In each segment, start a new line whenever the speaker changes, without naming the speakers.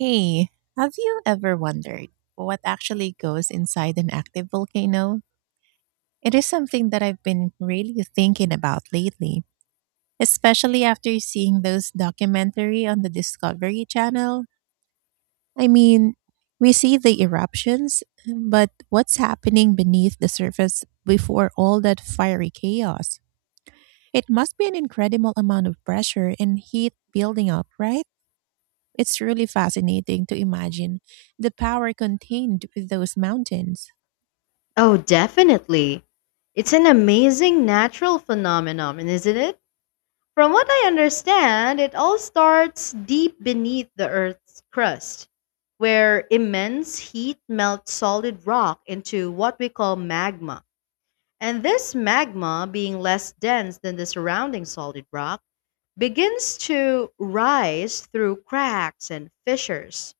Hey, have you ever wondered what actually goes inside an active volcano? It is something that I've been really thinking about lately, especially after seeing those documentary on the Discovery Channel. I mean, we see the eruptions, but what's happening beneath the surface before all that fiery chaos? It must be an incredible amount of pressure and heat building up, right? It's really fascinating to imagine the power contained with those mountains.
Oh, definitely. It's an amazing natural phenomenon, isn't it? From what I understand, it all starts deep beneath the Earth's crust, where immense heat melts solid rock into what we call magma. And this magma, being less dense than the surrounding solid rock, begins to rise through cracks and fissures,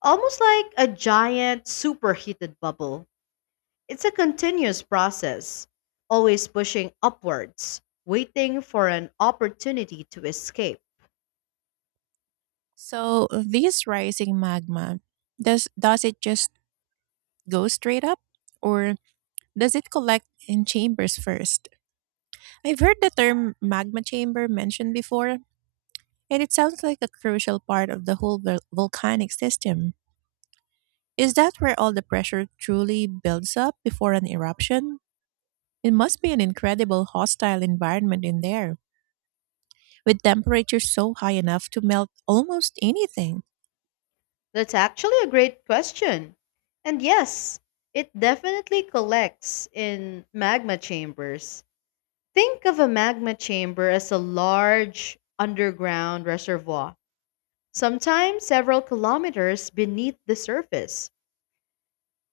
almost like a giant superheated bubble. It's a continuous process, always pushing upwards, waiting for an opportunity to escape.
So, this rising magma, does it just go straight up or does it collect in chambers first? I've heard the term magma chamber mentioned before, and it sounds like a crucial part of the whole volcanic system. Is that where all the pressure truly builds up before an eruption? It must be an incredible hostile environment in there, with temperatures so high enough to melt almost anything.
That's actually a great question. And yes, it definitely collects in magma chambers. Think of a magma chamber as a large underground reservoir, sometimes several kilometers beneath the surface,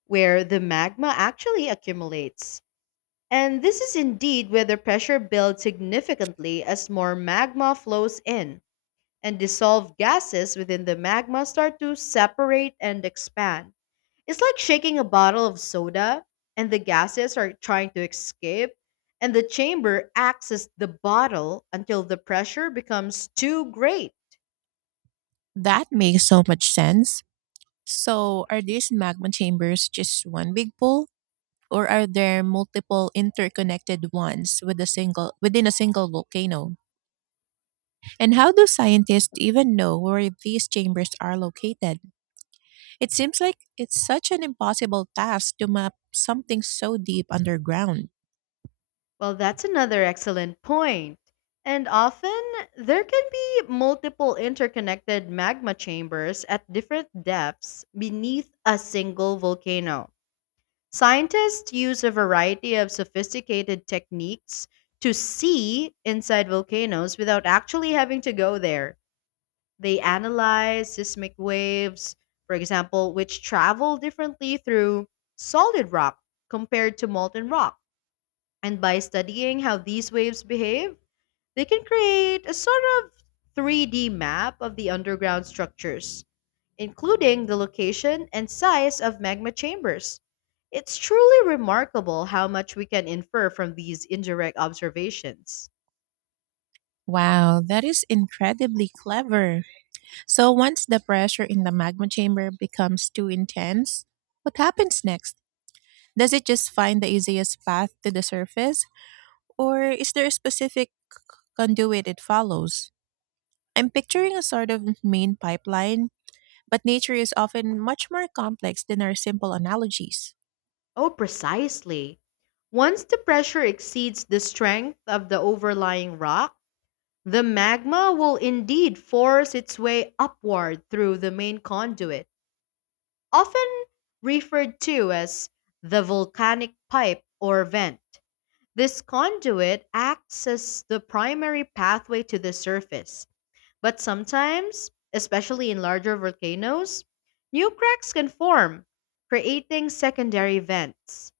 where the magma actually accumulates. And this is indeed where the pressure builds significantly as more magma flows in, and dissolved gases within the magma start to separate and expand. It's like shaking a bottle of soda, and the gases are trying to escape, and the chamber acts as the bottle until the pressure becomes too great.
That makes so much sense. So, are these magma chambers just one big pool, or are there multiple interconnected ones with a single within a single volcano? And how do scientists even know where these chambers are located? It seems like it's such an impossible task to map something so deep underground.
Well, that's another excellent point. And often, there can be multiple interconnected magma chambers at different depths beneath a single volcano. Scientists use a variety of sophisticated techniques to see inside volcanoes without actually having to go there. They analyze seismic waves, for example, which travel differently through solid rock compared to molten rock, and by studying how these waves behave, they can create a sort of 3D map of the underground structures, including the location and size of magma chambers. It's truly remarkable how much we can infer from these indirect observations.
Wow, that is incredibly clever. So, once the pressure in the magma chamber becomes too intense, what happens next? Does it just find the easiest path to the surface, or is there a specific conduit it follows? I'm picturing a sort of main pipeline, but nature is often much more complex than our simple analogies.
Oh, precisely. Once the pressure exceeds the strength of the overlying rock, the magma will indeed force its way upward through the main conduit, often referred to as the volcanic pipe or vent. This conduit acts as the primary pathway to the surface, but sometimes, especially in larger volcanoes, new cracks can form, creating secondary vents.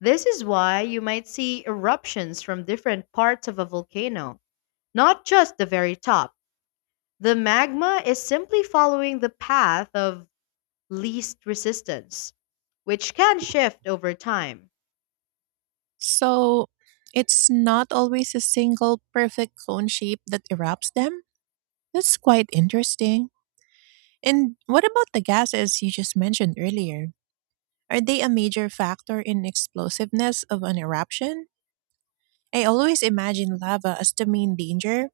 This is why you might see eruptions from different parts of a volcano, not just the very top. The magma is simply following the path of least resistance, which can shift over time.
So, it's not always a single perfect cone shape that erupts them? That's quite interesting. And what about the gases you just mentioned earlier? Are they a major factor in explosiveness of an eruption? I always imagine lava as the main danger,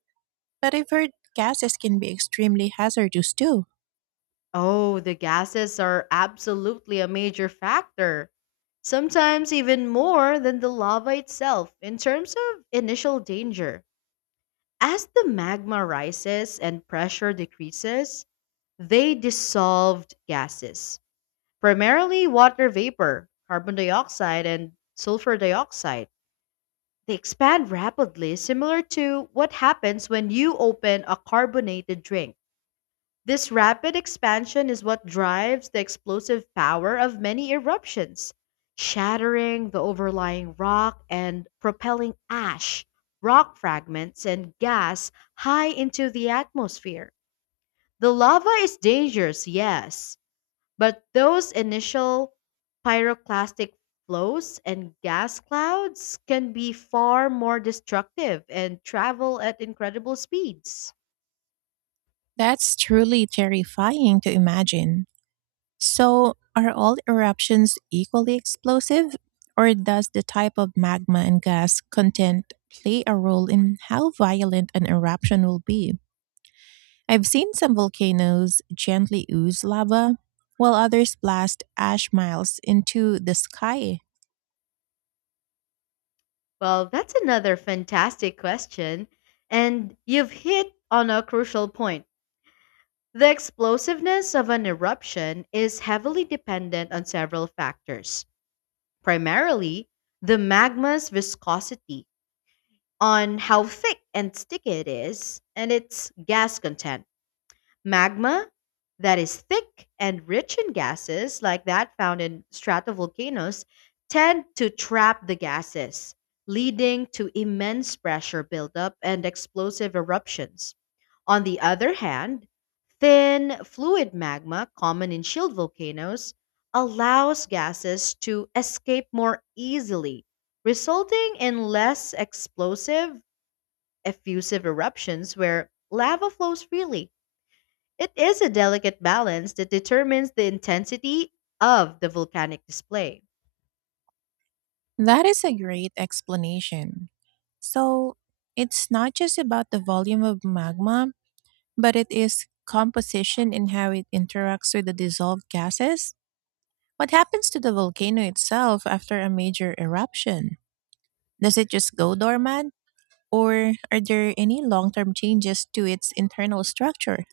but I've heard gases can be extremely hazardous too.
Oh, the gases are absolutely a major factor, sometimes even more than the lava itself in terms of initial danger. As the magma rises and pressure decreases, they dissolved gases, primarily water vapor, carbon dioxide, and sulfur dioxide. They expand rapidly, similar to what happens when you open a carbonated drink. This rapid expansion is what drives the explosive power of many eruptions, shattering the overlying rock and propelling ash, rock fragments, and gas high into the atmosphere. The lava is dangerous, yes, but those initial pyroclastic flows and gas clouds can be far more destructive and travel at incredible speeds.
That's truly terrifying to imagine. So, are all eruptions equally explosive? Or does the type of magma and gas content play a role in how violent an eruption will be? I've seen some volcanoes gently ooze lava, while others blast ash miles into the sky.
Well, that's another fantastic question. And you've hit on a crucial point. The explosiveness of an eruption is heavily dependent on several factors, primarily the magma's viscosity, on how thick and sticky it is, and its gas content. Magma that is thick and rich in gases, like that found in stratovolcanoes, tend to trap the gases, leading to immense pressure buildup and explosive eruptions. On the other hand, thin fluid magma, common in shield volcanoes, allows gases to escape more easily, resulting in less explosive, effusive eruptions where lava flows freely. It is a delicate balance that determines the intensity of the volcanic display.
That is a great explanation. So, it's not just about the volume of magma, but it is composition and how it interacts with the dissolved gases? What happens to the volcano itself after a major eruption? Does it just go dormant? Or are there any long term changes to its internal structure?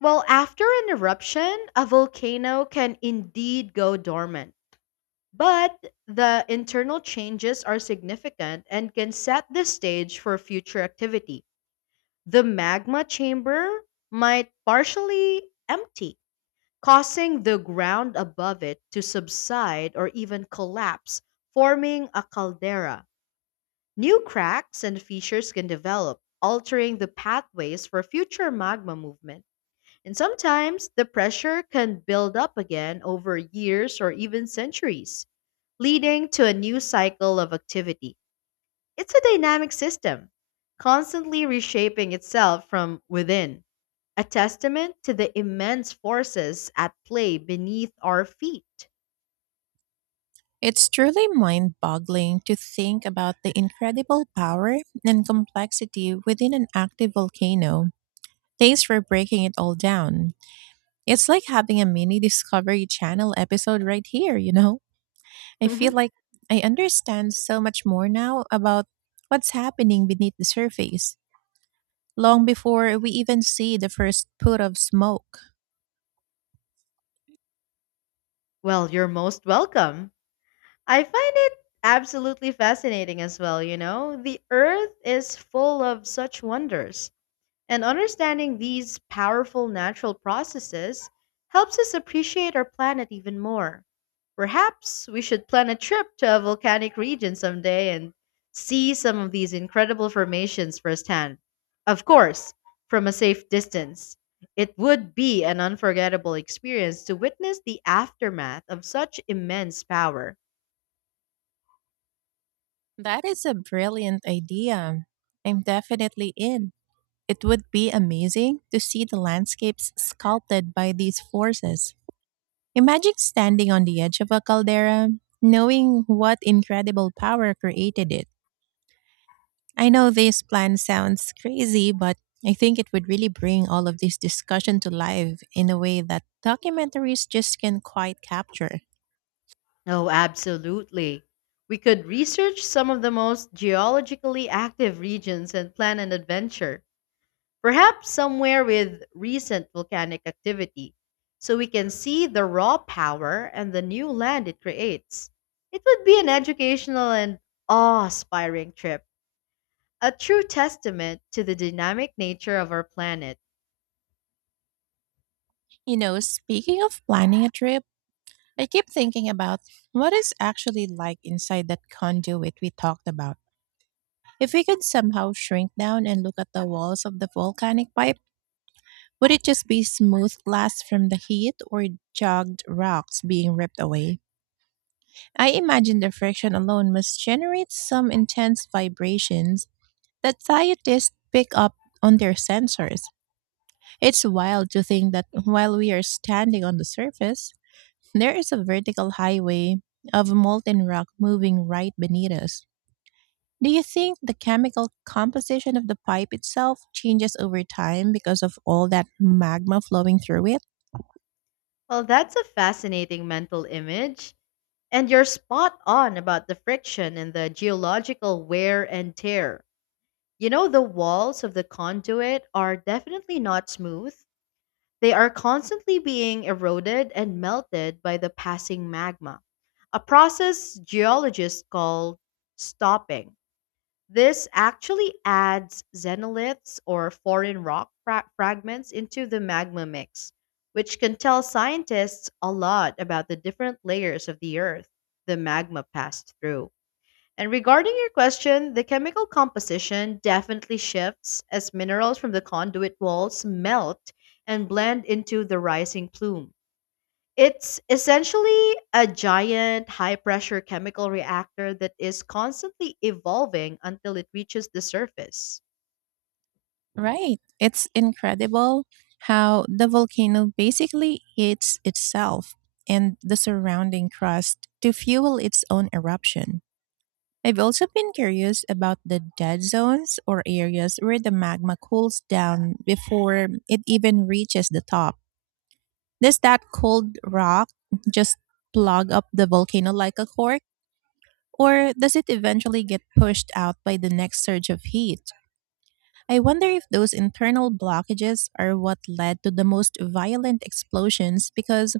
Well, after an eruption, a volcano can indeed go dormant, but the internal changes are significant and can set the stage for future activity. The magma chamber might partially empty, causing the ground above it to subside or even collapse, forming a caldera. New cracks and fissures can develop, altering the pathways for future magma movement. And sometimes the pressure can build up again over years or even centuries, leading to a new cycle of activity. It's a dynamic system, constantly reshaping itself from within, a testament to the immense forces at play beneath our feet.
It's truly mind boggling to think about the incredible power and complexity within an active volcano. Thanks for breaking it all down. It's like having a mini Discovery Channel episode right here, you know? I feel
Mhm.
like I understand so much more now about what's happening beneath the surface, long before we even see the first put of smoke.
Well, you're most welcome. I find it absolutely fascinating as well, you know? The earth is full of such wonders. And understanding these powerful natural processes helps us appreciate our planet even more. Perhaps we should plan a trip to a volcanic region someday and see some of these incredible formations firsthand. Of course, from a safe distance. It would be an unforgettable experience to witness the aftermath of such immense power.
That is a brilliant idea. I'm definitely in. It would be amazing to see the landscapes sculpted by these forces. Imagine standing on the edge of a caldera, knowing what incredible power created it. I know this plan sounds crazy, but I think it would really bring all of this discussion to life in a way that documentaries just can not quite capture.
Oh, absolutely. We could research some of the most geologically active regions and plan an adventure, perhaps somewhere with recent volcanic activity, so we can see the raw power and the new land it creates. It would be an educational and awe inspiring trip, a true testament to the dynamic nature of our planet.
You know, speaking of planning a trip, I keep thinking about what is actually like inside that conduit we talked about. If we could somehow shrink down and look at the walls of the volcanic pipe, would it just be smooth glass from the heat or jagged rocks being ripped away? I imagine the friction alone must generate some intense vibrations that scientists pick up on their sensors. It's wild to think that while we are standing on the surface, there is a vertical highway of molten rock moving right beneath us. Do you think the chemical composition of the pipe itself changes over time because of all that magma flowing through it?
Well, that's a fascinating mental image. And you're spot on about the friction and the geological wear and tear. You know, the walls of the conduit are definitely not smooth. They are constantly being eroded and melted by the passing magma, a process geologists call stopping. This actually adds xenoliths or foreign rock fragments into the magma mix, which can tell scientists a lot about the different layers of the Earth the magma passed through. And regarding your question, the chemical composition definitely shifts as minerals from the conduit walls melt and blend into the rising plume. It's essentially a giant high pressure chemical reactor that is constantly evolving until it reaches the surface.
Right. It's incredible how the volcano basically eats itself and the surrounding crust to fuel its own eruption. I've also been curious about the dead zones or areas where the magma cools down before it even reaches the top. Does that cold rock just plug up the volcano like a cork, or does it eventually get pushed out by the next surge of heat? I wonder if those internal blockages are what led to the most violent explosions because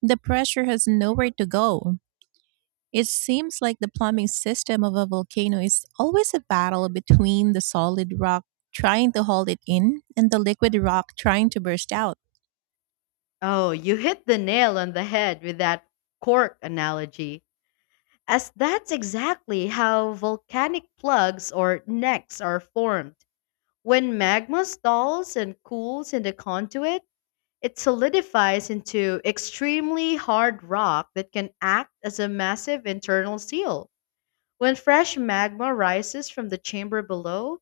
the pressure has nowhere to go. It seems like the plumbing system of a volcano is always a battle between the solid rock trying to hold it in and the liquid rock trying to burst out.
Oh, you hit the nail on the head with that cork analogy, as that's exactly how volcanic plugs or necks are formed. When magma stalls and cools in the conduit, it solidifies into extremely hard rock that can act as a massive internal seal. When fresh magma rises from the chamber below,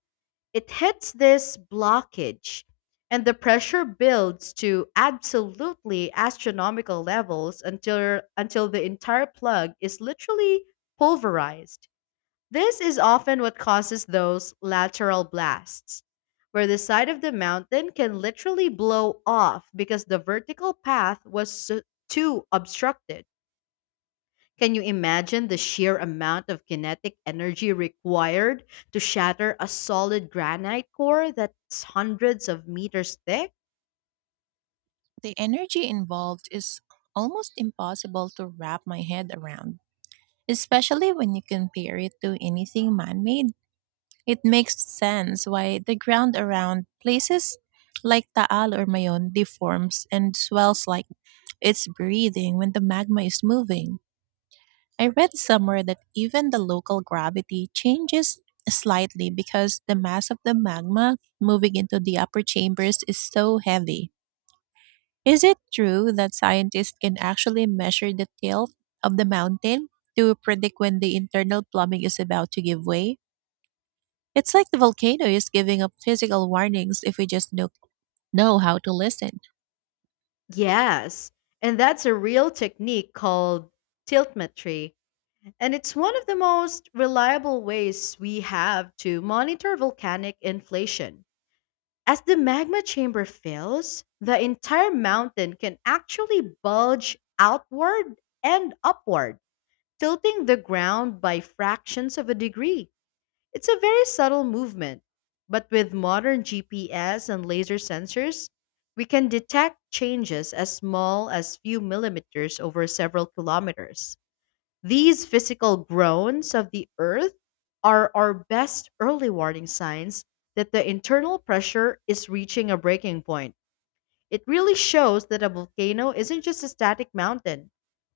it hits this blockage, and the pressure builds to absolutely astronomical levels until, the entire plug is literally pulverized. This is often what causes those lateral blasts, where the side of the mountain can literally blow off because the vertical path was too obstructed. Can you imagine the sheer amount of kinetic energy required to shatter a solid granite core that's hundreds of meters thick?
The energy involved is almost impossible to wrap my head around, especially when you compare it to anything man made. It makes sense why the ground around places like Taal or Mayon deforms and swells like it's breathing when the magma is moving. I read somewhere that even the local gravity changes slightly because the mass of the magma moving into the upper chambers is so heavy. Is it true that scientists can actually measure the tilt of the mountain to predict when the internal plumbing is about to give way? It's like the volcano is giving up physical warnings if we just know how to listen.
Yes, and that's a real technique called tiltmetry, and it's one of the most reliable ways we have to monitor volcanic inflation. As the magma chamber fills, the entire mountain can actually bulge outward and upward, tilting the ground by fractions of a degree. It's a very subtle movement, but with modern GPS and laser sensors, we can detect changes as small as few millimeters over several kilometers. These physical groans of the Earth are our best early warning signs that the internal pressure is reaching a breaking point. It really shows that a volcano isn't just a static mountain,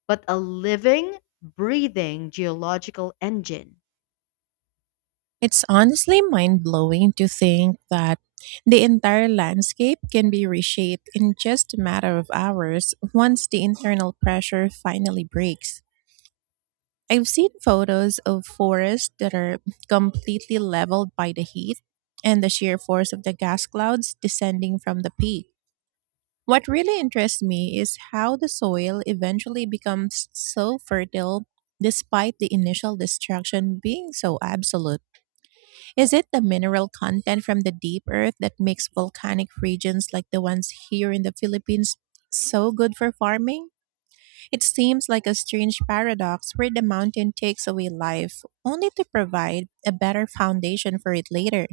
but a living, breathing geological engine.
It's honestly mind blowing to think that the entire landscape can be reshaped in just a matter of hours once the internal pressure finally breaks. I've seen photos of forests that are completely leveled by the heat and the sheer force of the gas clouds descending from the peak. What really interests me is how the soil eventually becomes so fertile despite the initial destruction being so absolute. Is it the mineral content from the deep earth that makes volcanic regions like the ones here in the Philippines so good for farming? It seems like a strange paradox where the mountain takes away life only to provide a better foundation for it later.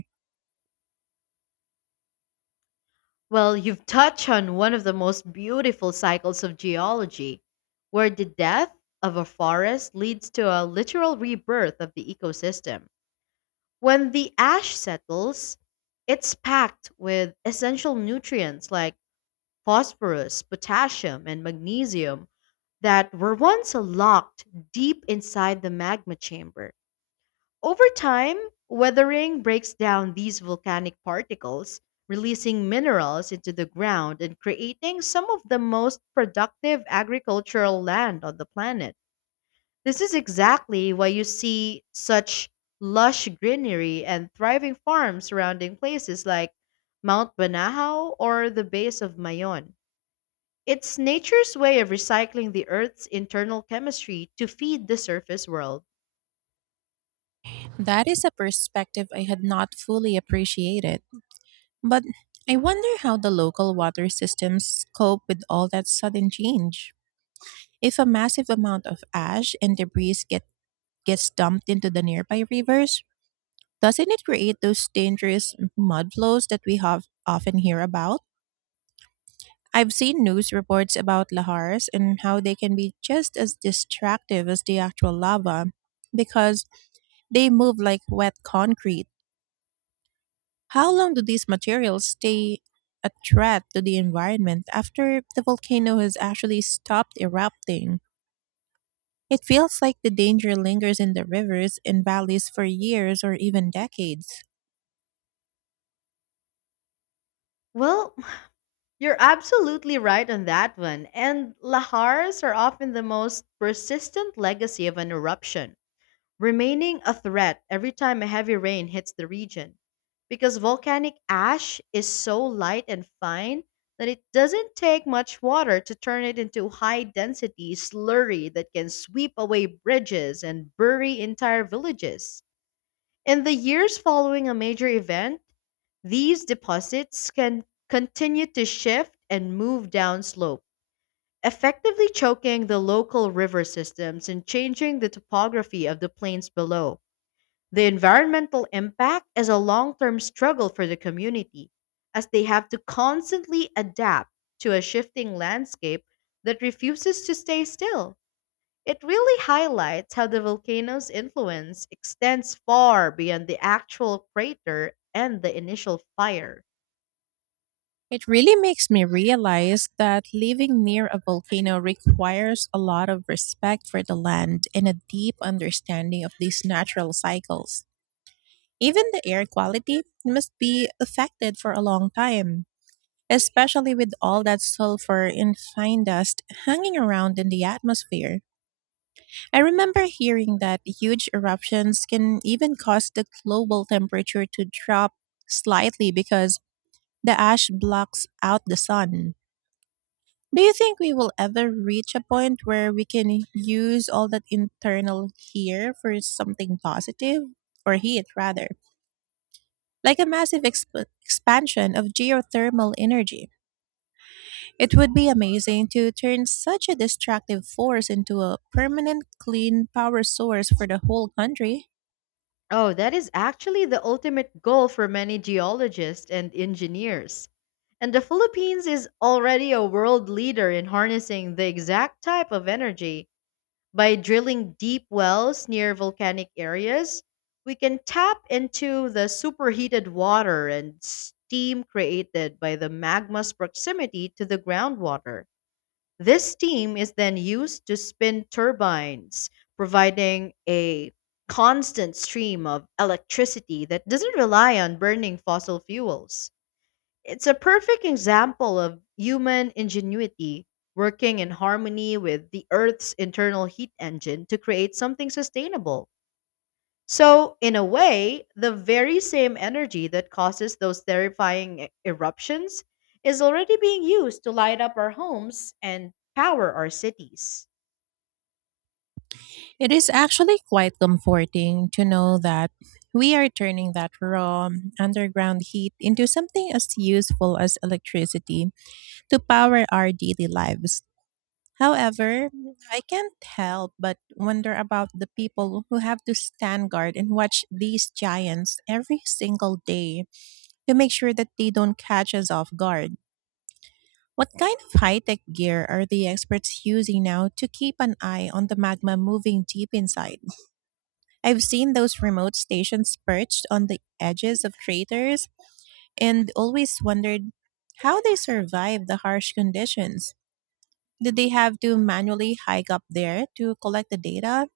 Well, you've touched on one of the most beautiful cycles of geology, where the death of a forest leads to a literal rebirth of the ecosystem. When the ash settles, it's packed with essential nutrients like phosphorus, potassium, and magnesium that were once locked deep inside the magma chamber. Over time, weathering breaks down these volcanic particles, releasing minerals into the ground and creating some of the most productive agricultural land on the planet. This is exactly why you see such lush greenery and thriving farms surrounding places like Mount Banahaw or the base of Mayon. It's nature's way of recycling the Earth's internal chemistry to feed the surface world.
That is a perspective I had not fully appreciated. But I wonder how the local water systems cope with all that sudden change. If a massive amount of ash and debris gets dumped into the nearby rivers, doesn't it create those dangerous mud flows that we have often hear about? I've seen news reports about lahars and how they can be just as destructive as the actual lava because they move like wet concrete. How long do these materials stay a threat to the environment after the volcano has actually stopped erupting? It feels like the danger lingers in the rivers and valleys for years or even decades.
Well, you're absolutely right on that one, and lahars are often the most persistent legacy of an eruption, remaining a threat every time a heavy rain hits the region. Because volcanic ash is so light and fine that it doesn't take much water to turn it into high density slurry that can sweep away bridges and bury entire villages. In the years following a major event, these deposits can continue to shift and move downslope, effectively choking the local river systems and changing the topography of the plains below. The environmental impact is a long term struggle for the community, as they have to constantly adapt to a shifting landscape that refuses to stay still. It really highlights how the volcano's influence extends far beyond the actual crater and the initial fire.
It really makes me realize that living near a volcano requires a lot of respect for the land and a deep understanding of these natural cycles. Even the air quality must be affected for a long time, especially with all that sulfur and fine dust hanging around in the atmosphere. I remember hearing that huge eruptions can even cause the global temperature to drop slightly because the ash blocks out the sun. Do you think we will ever reach a point where we can use all that internal here for something positive, or heat rather, like a massive expansion of geothermal energy? It would be amazing to turn such a destructive force into a permanent clean power source for the whole country.
Oh, that is actually the ultimate goal for many geologists and engineers. And the Philippines is already a world leader in harnessing the exact type of energy. By drilling deep wells near volcanic areas, we can tap into the superheated water and steam created by the magma's proximity to the groundwater. This steam is then used to spin turbines, providing a constant stream of electricity that doesn't rely on burning fossil fuels. It's a perfect example of human ingenuity working in harmony with the Earth's internal heat engine to create something sustainable. So, in a way, the very same energy that causes those terrifying eruptions is already being used to light up our homes and power our cities.
It is actually quite comforting to know that we are turning that raw underground heat into something as useful as electricity to power our daily lives. However, I can't help but wonder about the people who have to stand guard and watch these giants every single day to make sure that they don't catch us off guard. What kind of high tech gear are the experts using now to keep an eye on the magma moving deep inside? I've seen those remote stations perched on the edges of craters and always wondered how they survive the harsh conditions. Did they have to manually hike up there to collect the data?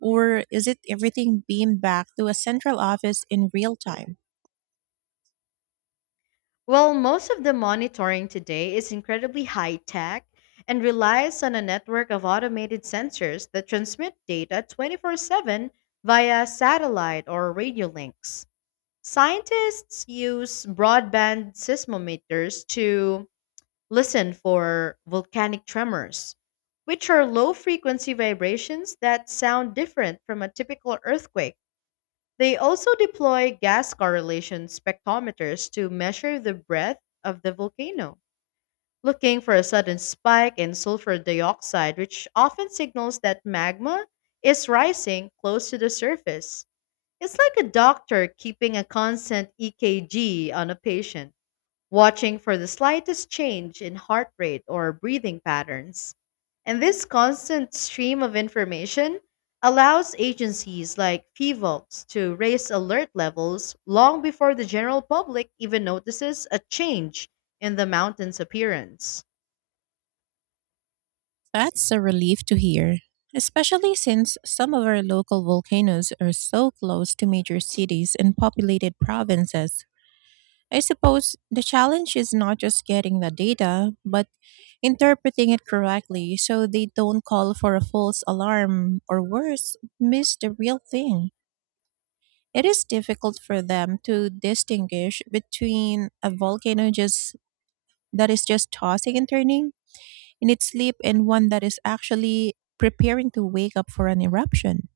Or is it everything beamed back to a central office in real time?
Well, most of the monitoring today is incredibly high tech and relies on a network of automated sensors that transmit data 24/7 via satellite or radio links. Scientists use broadband seismometers to listen for volcanic tremors, which are low frequency vibrations that sound different from a typical earthquake. They also deploy gas correlation spectrometers to measure the breadth of the volcano, looking for a sudden spike in sulfur dioxide, which often signals that magma is rising close to the surface. It's like a doctor keeping a constant EKG on a patient, watching for the slightest change in heart rate or breathing patterns. And this constant stream of information allows agencies like FIVOX to raise alert levels long before the general public even notices a change in the mountain's appearance.
That's a relief to hear, especially since some of our local volcanoes are so close to major cities and populated provinces. I suppose the challenge is not just getting the data, but interpreting it correctly so they don't call for a false alarm or worse, miss the real thing. It is difficult for them to distinguish between a volcano just that is just tossing and turning in its sleep and one that is actually preparing to wake up for an eruption.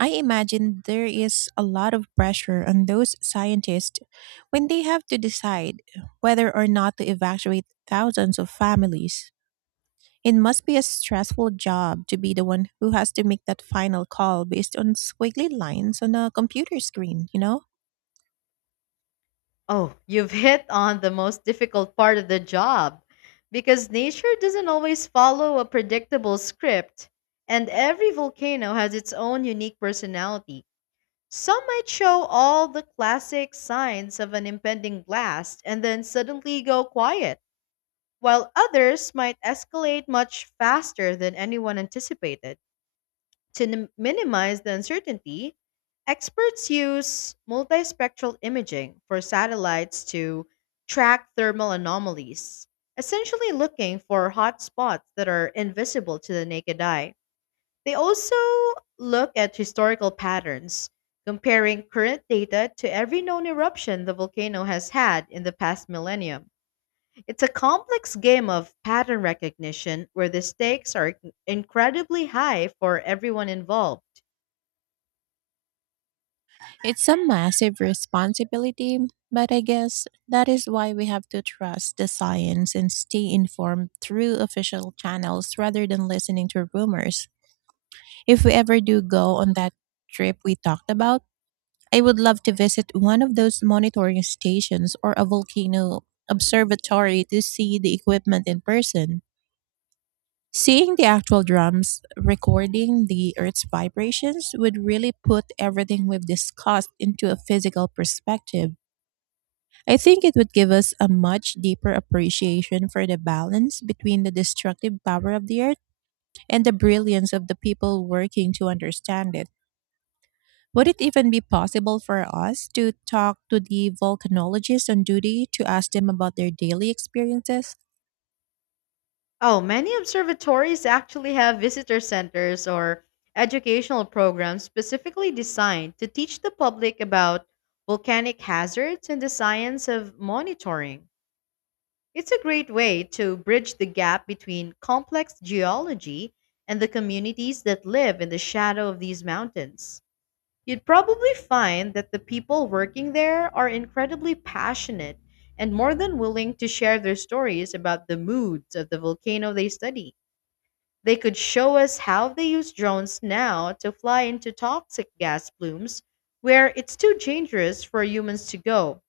I imagine there is a lot of pressure on those scientists when they have to decide whether or not to evacuate thousands of families. It must be a stressful job to be the one who has to make that final call based on squiggly lines on a computer screen, you know?
Oh, you've hit on the most difficult part of the job, because nature doesn't always follow a predictable script, and every volcano has its own unique personality. Some might show all the classic signs of an impending blast and then suddenly go quiet, while others might escalate much faster than anyone anticipated. To minimize the uncertainty, experts use multispectral imaging for satellites to track thermal anomalies, essentially looking for hot spots that are invisible to the naked eye. They also look at historical patterns, comparing current data to every known eruption the volcano has had in the past millennium. It's a complex game of pattern recognition where the stakes are incredibly high for everyone involved.
It's a massive responsibility, but I guess that is why we have to trust the science and stay informed through official channels rather than listening to rumors. If we ever do go on that trip we talked about, I would love to visit one of those monitoring stations or a volcano observatory to see the equipment in person. Seeing the actual drums recording the Earth's vibrations would really put everything we've discussed into a physical perspective. I think it would give us a much deeper appreciation for the balance between the destructive power of the earth and the brilliance of the people working to understand it. Would it even be possible for us to talk to the volcanologists on duty to ask them about their daily experiences?
Oh, many observatories actually have visitor centers or educational programs specifically designed to teach the public about volcanic hazards and the science of monitoring. It's a great way to bridge the gap between complex geology and the communities that live in the shadow of these mountains. You'd probably find that the people working there are incredibly passionate, and more than willing to share their stories about the moods of the volcano they study. They could show us how they use drones now to fly into toxic gas plumes where it's too dangerous for humans to go,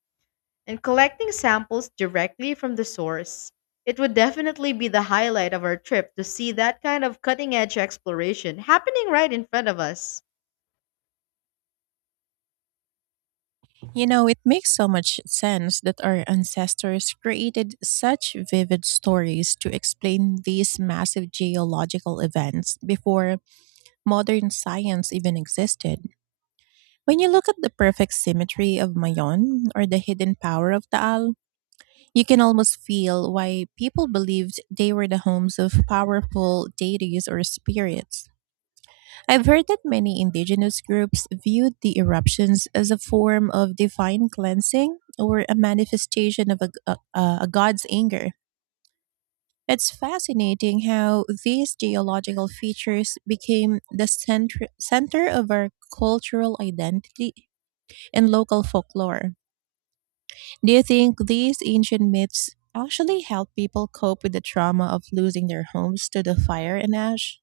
and collecting samples directly from the source. It would definitely be the highlight of our trip to see that kind of cutting edge exploration happening right in front of us.
You know, it makes so much sense that our ancestors created such vivid stories to explain these massive geological events before modern science even existed. When you look at the perfect symmetry of Mayon or the hidden power of Taal, you can almost feel why people believed they were the homes of powerful deities or spirits. I've heard that many indigenous groups viewed the eruptions as a form of divine cleansing or a manifestation of a god's anger. It's fascinating how these geological features became the center of our cultural identity and local folklore. Do you think these ancient myths actually help people cope with the trauma of losing their homes to the fire and ash?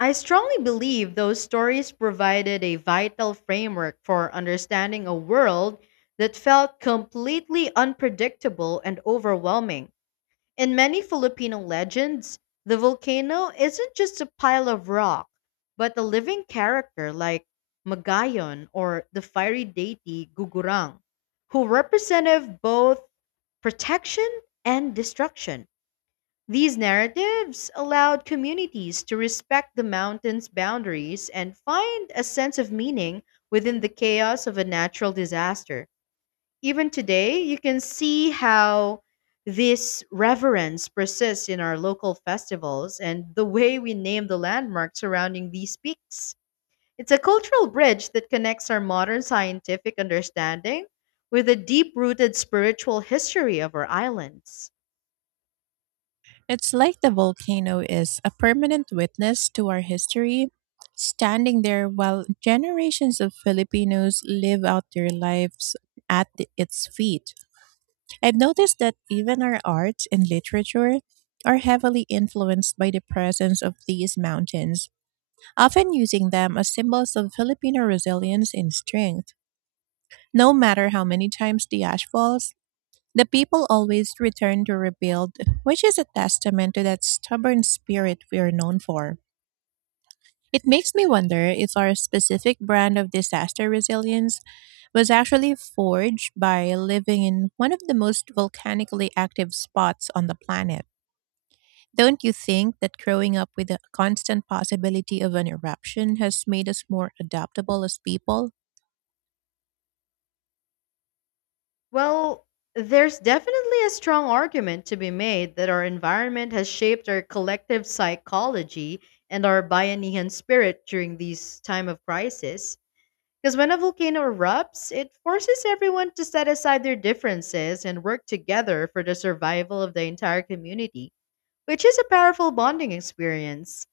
I strongly believe those stories provided a vital framework for understanding a world that felt completely unpredictable and overwhelming. In many Filipino legends, the volcano isn't just a pile of rock, but a living character like Magayon or the fiery deity Gugurang, who represented both protection and destruction. These narratives allowed communities to respect the mountain's boundaries and find a sense of meaning within the chaos of a natural disaster. Even today, you can see how this reverence persists in our local festivals and the way we name the landmarks surrounding these peaks. It's a cultural bridge that connects our modern scientific understanding with the deep rooted spiritual history of our islands.
It's like the volcano is a permanent witness to our history, standing there while generations of Filipinos live out their lives at its feet. I've noticed that even our art and literature are heavily influenced by the presence of these mountains, often using them as symbols of Filipino resilience and strength. No matter how many times the ash falls, the people always return to rebuild, which is a testament to that stubborn spirit we are known for. It makes me wonder if our specific brand of disaster resilience was actually forged by living in one of the most volcanically active spots on the planet. Don't you think that growing up with the constant possibility of an eruption has made us more adaptable as people?
Well, there's definitely a strong argument to be made that our environment has shaped our collective psychology and our Bayanihan spirit during these time of crisis. Because when a volcano erupts, it forces everyone to set aside their differences and work together for the survival of the entire community, which is a powerful bonding experience.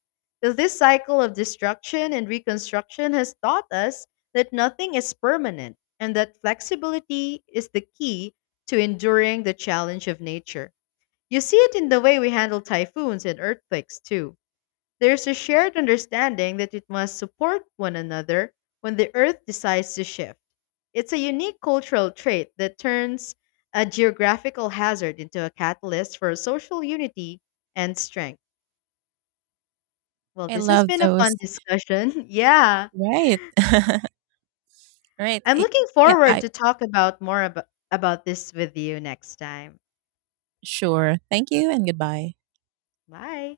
So this cycle of destruction and reconstruction has taught us that nothing is permanent, and that flexibility is the key to enduring the challenge of nature. You see it in the way we handle typhoons and earthquakes, too. There's a shared understanding that it must support one another when the Earth decides to shift. It's a unique cultural trait that turns a geographical hazard into a catalyst for social unity and strength. Well,
I
this has
love
been a fun
those.
discussion. Yeah.
Right. All right.
I'm looking
Yeah,
forward
I
to talk about about this with you next time.
sure. Thank you and goodbye.
Bye.